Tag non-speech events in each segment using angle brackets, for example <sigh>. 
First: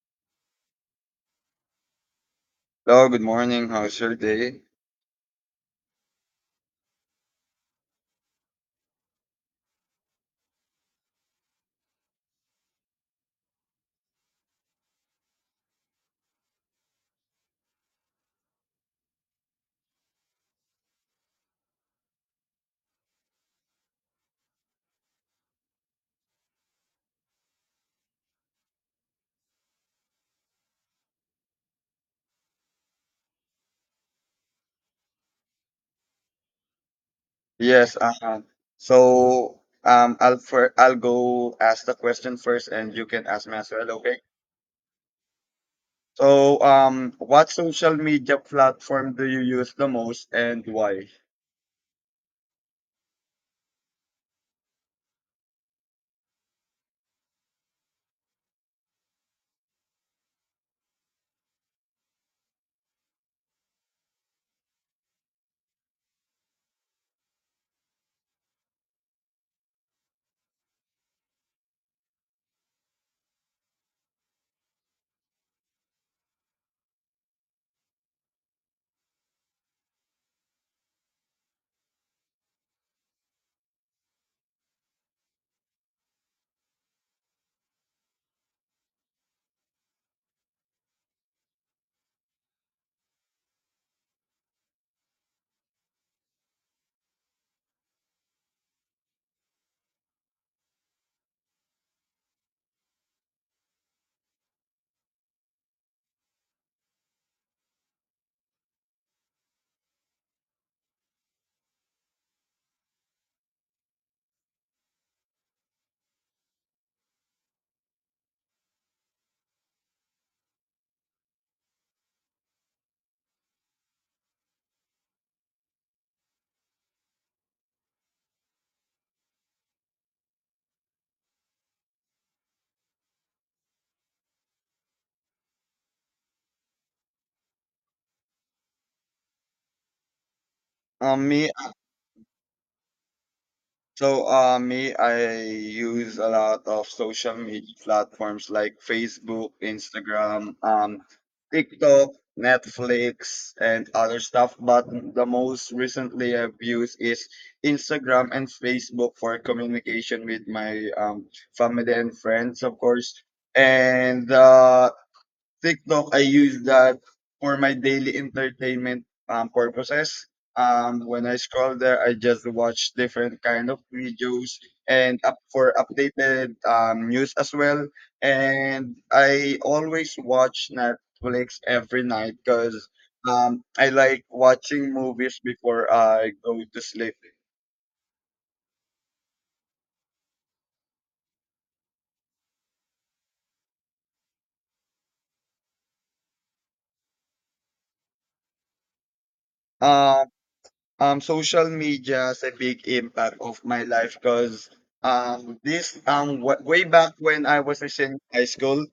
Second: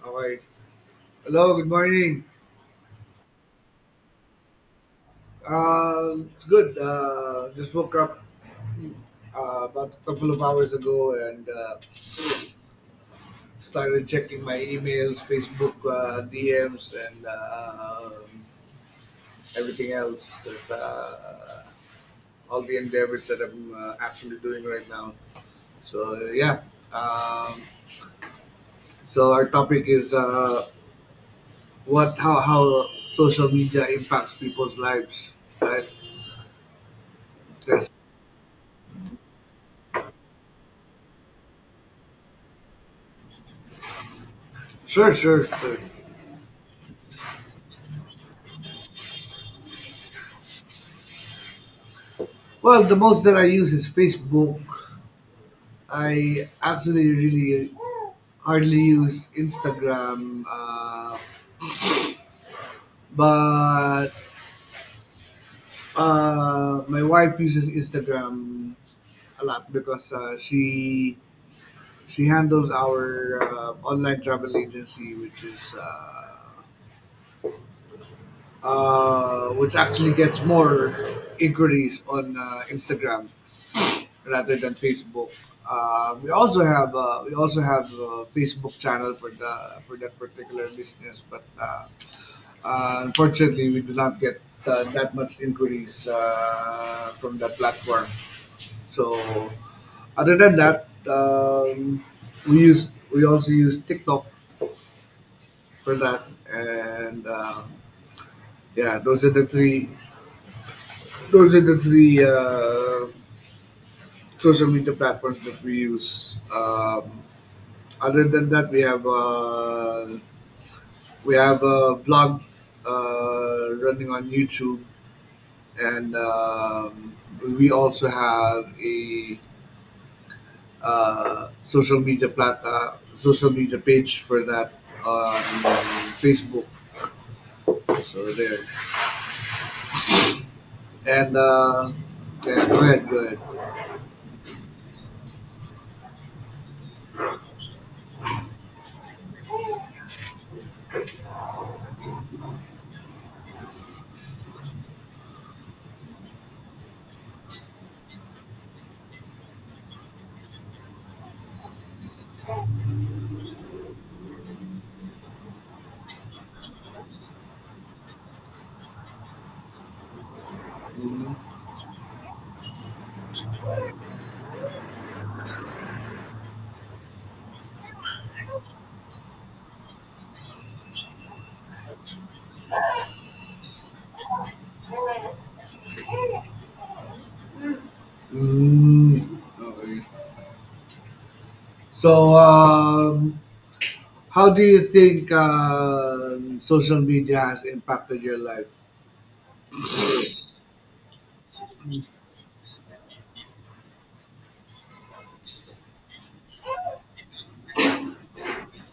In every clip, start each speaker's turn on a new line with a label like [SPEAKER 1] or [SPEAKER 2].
[SPEAKER 1] Hi. Hello, good morning.
[SPEAKER 2] Hello, good morning. How's your day?
[SPEAKER 1] It's good. Just woke up about a couple of hours ago and started checking my emails, Facebook DMs, and everything else. That, all the endeavors that I'm actually doing right now. So yeah. Um, so our topic is what how social media impacts people's lives, right? Yes.
[SPEAKER 2] Yes, I'll I'll go ask the question first, and you can ask me as well. Okay.
[SPEAKER 1] Sure, sure, sure.
[SPEAKER 2] So what social media platform do you use the most, and why?
[SPEAKER 1] Well, the most that I use is Facebook. I actually really hardly use Instagram, but my wife uses Instagram a lot because she handles our online travel agency, which is which actually gets more inquiries on Instagram rather than Facebook. We also have a Facebook channel for that particular business, but unfortunately, we do not get that much inquiries from that platform. So, other than that, we use we also use TikTok for that, and yeah, those are the three those are the three uh, social media platforms that we use. Other than that, we have a vlog running on YouTube, and we also have a social media page for that on Facebook. So there, and
[SPEAKER 2] Me
[SPEAKER 1] yeah, go ahead, go ahead.
[SPEAKER 2] So, me, I use a lot of social media platforms like Facebook, Instagram, TikTok, Netflix, and other stuff. But the most recently I've used is Instagram and Facebook for communication with my family and friends, of course. And TikTok, I use that for my daily entertainment purposes. When I
[SPEAKER 1] Mhm.
[SPEAKER 2] scroll there, I just watch different kind of videos and up for updated news as well. And I always watch Netflix every night because I like watching movies before I go to sleep.
[SPEAKER 1] Mm, okay. So, how do you think social media has impacted your life?
[SPEAKER 2] Um, social media is a big impact of my life because way back when I was a senior in high school,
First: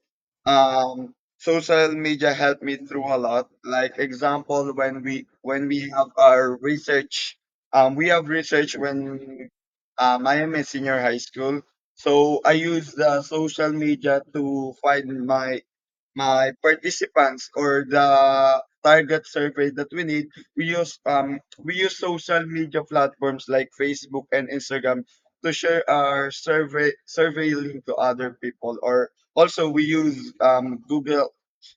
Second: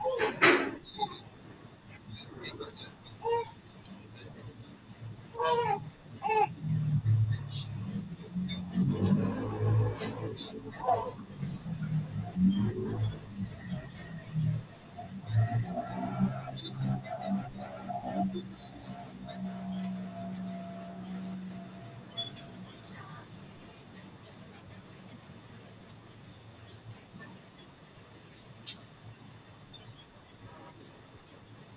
[SPEAKER 2] social media helped me through a lot. Like example, when we have our research, we have research when I am a senior high school. So I use the social media to find my participants or the target survey that we need, we use social media platforms like Facebook and Instagram to share our survey link to other people, or also we use Google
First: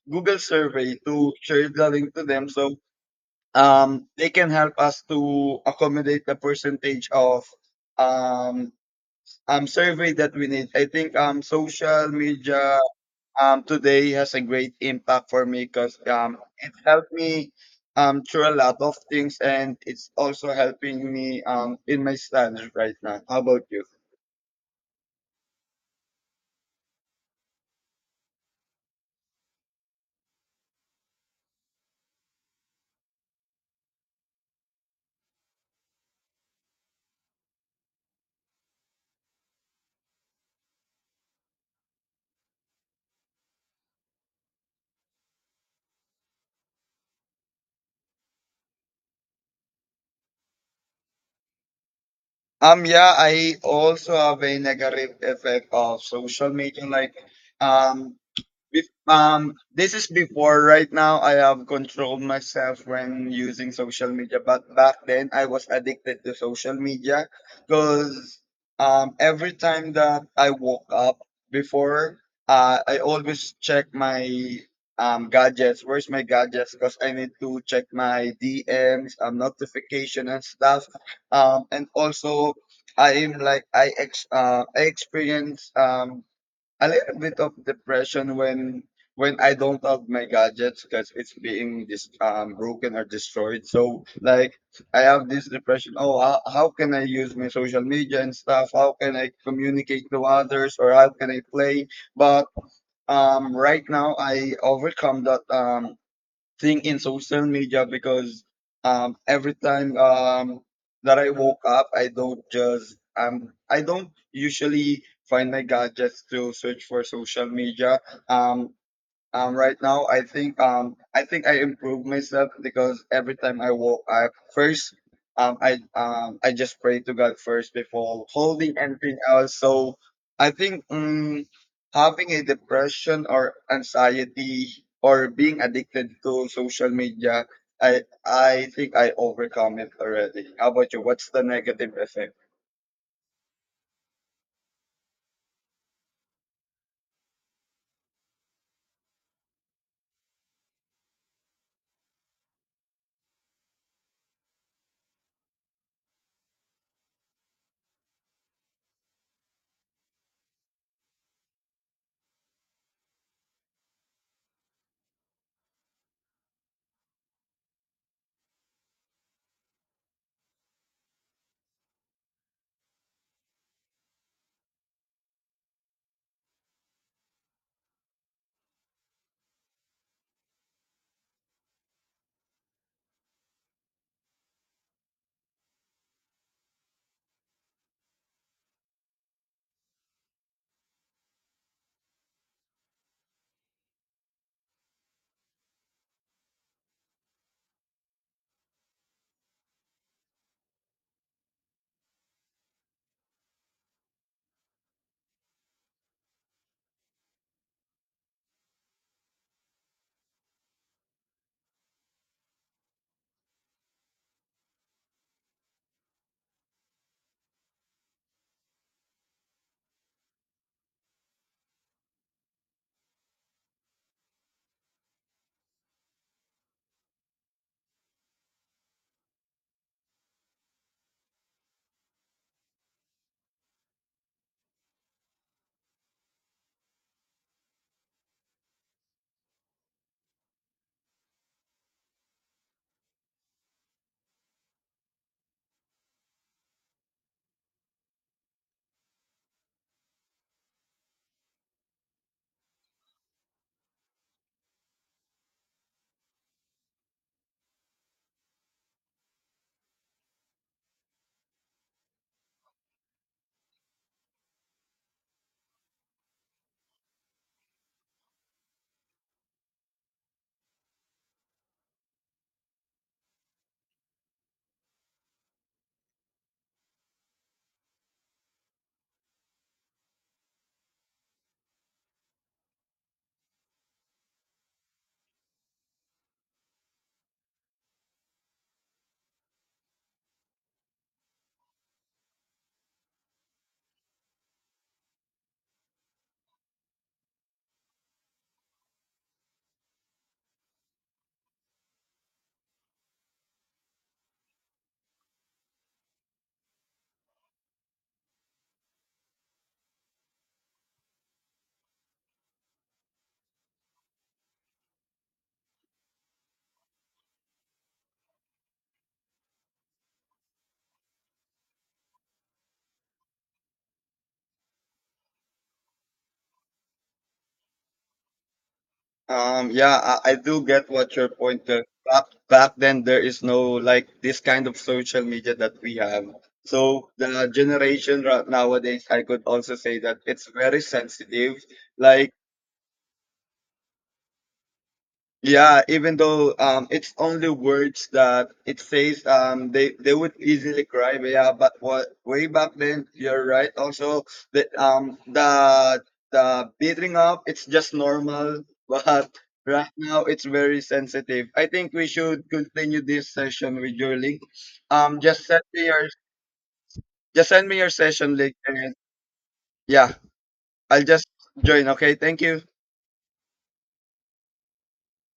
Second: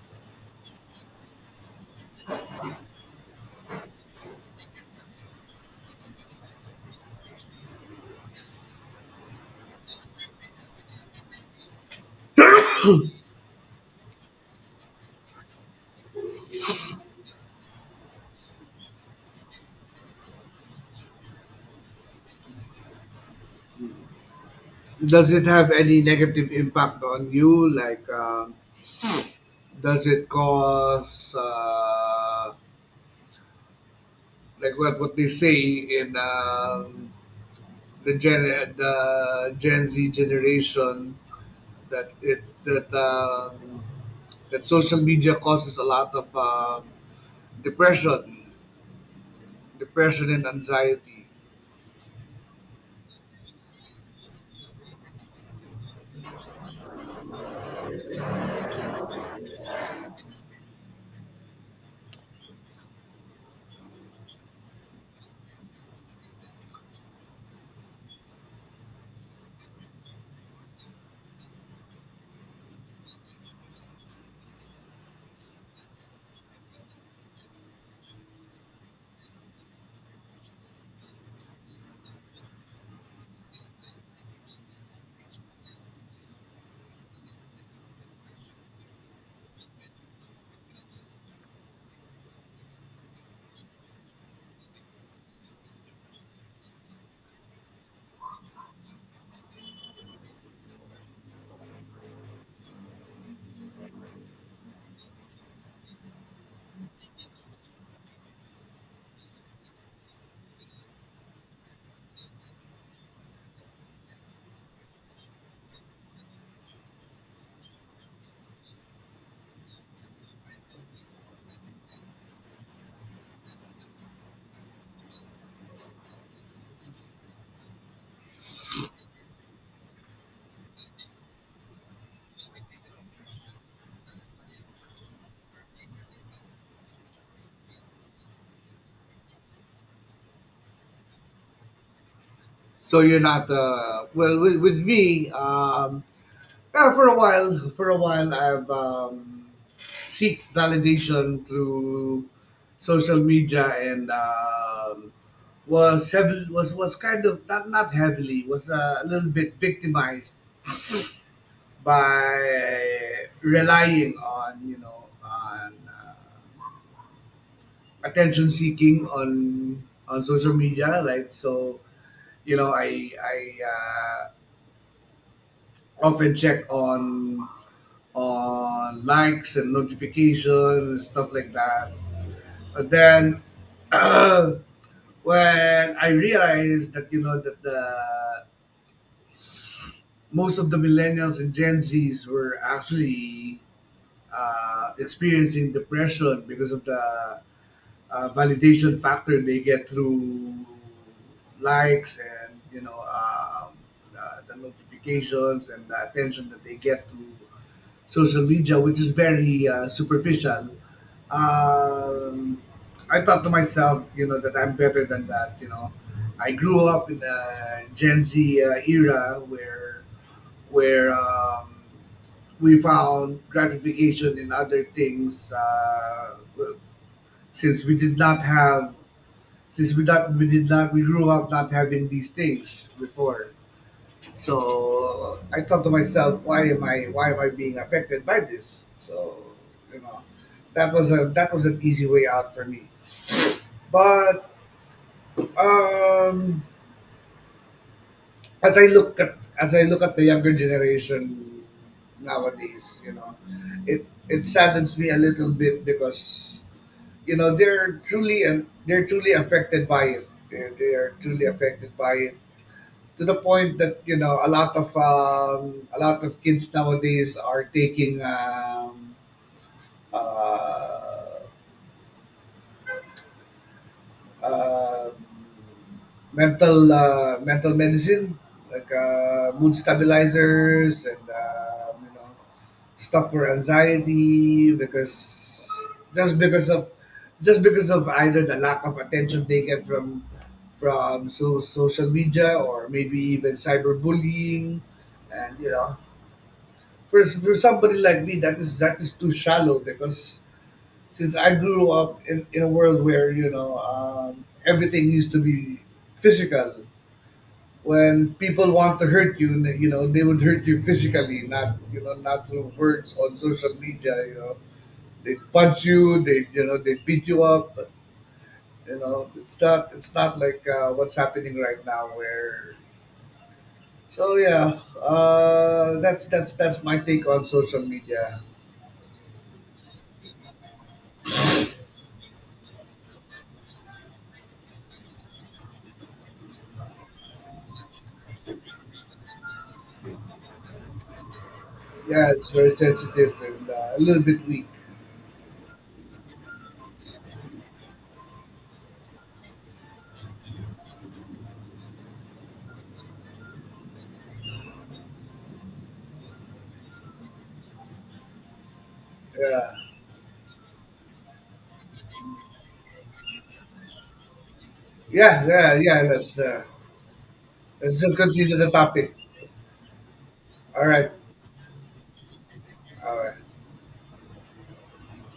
[SPEAKER 2] Survey to share the link to them, so they can help us to accommodate the percentage of um survey that we need. I think social media today has a great impact for me because it helped me through a lot of things, and it's also helping me in my studies right now. How about you?
[SPEAKER 1] Does it have any negative impact on you? Like, does it cause, like what they say in the Gen the Gen Z generation that it that that social media causes a lot of depression, depression and anxiety.
[SPEAKER 2] Yeah, I, also have a negative effect of social media. Like, um, Bef- this is before right now I have controlled myself when using social media, but back then I was addicted to social media because every time that I woke up before, I always check my gadgets. Where's my gadgets? Because I need to check my DMs, notification and stuff. And also I am like I ex I experience a little bit of depression when I don't have my gadgets because it's being dis- broken or destroyed. So like I have this depression. Oh, how can I use my social media and stuff? How can I communicate to others or how can I play? But right now I overcome that thing in social media because every time that I woke up, I don't just I don't usually find my gadgets to search for social media. Um, right now, I think I think I improve myself because every time I walk, I first I just pray to God first before holding anything else. So I think having a depression or anxiety or being addicted to social media, I think I overcome it already. How about you? What's the negative effect?
[SPEAKER 1] So you're not well with me. Yeah, for a while, I've seek validation through social media and was heavily was kind of not not heavily was a little bit victimized by relying on you know on attention seeking on social media. Like so, you know, I uh, often check on likes and notifications and stuff like that. But then <clears throat> when I realized that you know that the most of the millennials and Gen Zs were actually experiencing depression because of the validation factor they get through likes and the notifications and the attention that they get through social media, which is very superficial. Um, I thought to myself, you know, that I'm better than that. You know, I grew up in a Gen Z era where we found gratification in other things since we did not have since we not we did not we grew up not having these things before. So I thought to myself, why am I being affected by this? So you know, that was an easy way out for me. But um, as I look at the younger generation nowadays, you know, it saddens me a little bit because you know they're truly affected by it. They are truly affected by it to the point that you know a lot of kids nowadays are taking uh, uh, mental medicine like mood stabilizers and you know stuff for anxiety because just because of just because of either the lack of attention they get from social media or maybe even cyberbullying and you know for somebody like me, that is too shallow because since I grew up in a world where you know everything used to be physical. When people want to hurt you, you know they would hurt you physically, not you know not through words on social media. You know they punch you, they you know they beat you up. But, you know it's not like what's happening right now where. So yeah, that's my take on social media.
[SPEAKER 2] Yeah, I, do get what your point there. Back then, there is no like this kind of social media that we have. So the generation right nowadays, I could also say that it's very sensitive. Like
[SPEAKER 1] Yeah, it's very sensitive and a little bit weak.
[SPEAKER 2] yeah, even though it's only words that it says, they would easily cry. But yeah, but what way back then, you're right. Also, the the beating up, it's just normal. <laughs> But
[SPEAKER 1] Yeah,
[SPEAKER 2] right now, it's very sensitive. I think we should continue this session with your link. Um, just
[SPEAKER 1] yeah,
[SPEAKER 2] send
[SPEAKER 1] yeah,
[SPEAKER 2] me
[SPEAKER 1] yeah.
[SPEAKER 2] your just send me your
[SPEAKER 1] Let's just
[SPEAKER 2] session link,
[SPEAKER 1] continue the
[SPEAKER 2] and
[SPEAKER 1] topic.
[SPEAKER 2] yeah,
[SPEAKER 1] All
[SPEAKER 2] I'll
[SPEAKER 1] right,
[SPEAKER 2] just join. Okay, thank you.
[SPEAKER 1] all right.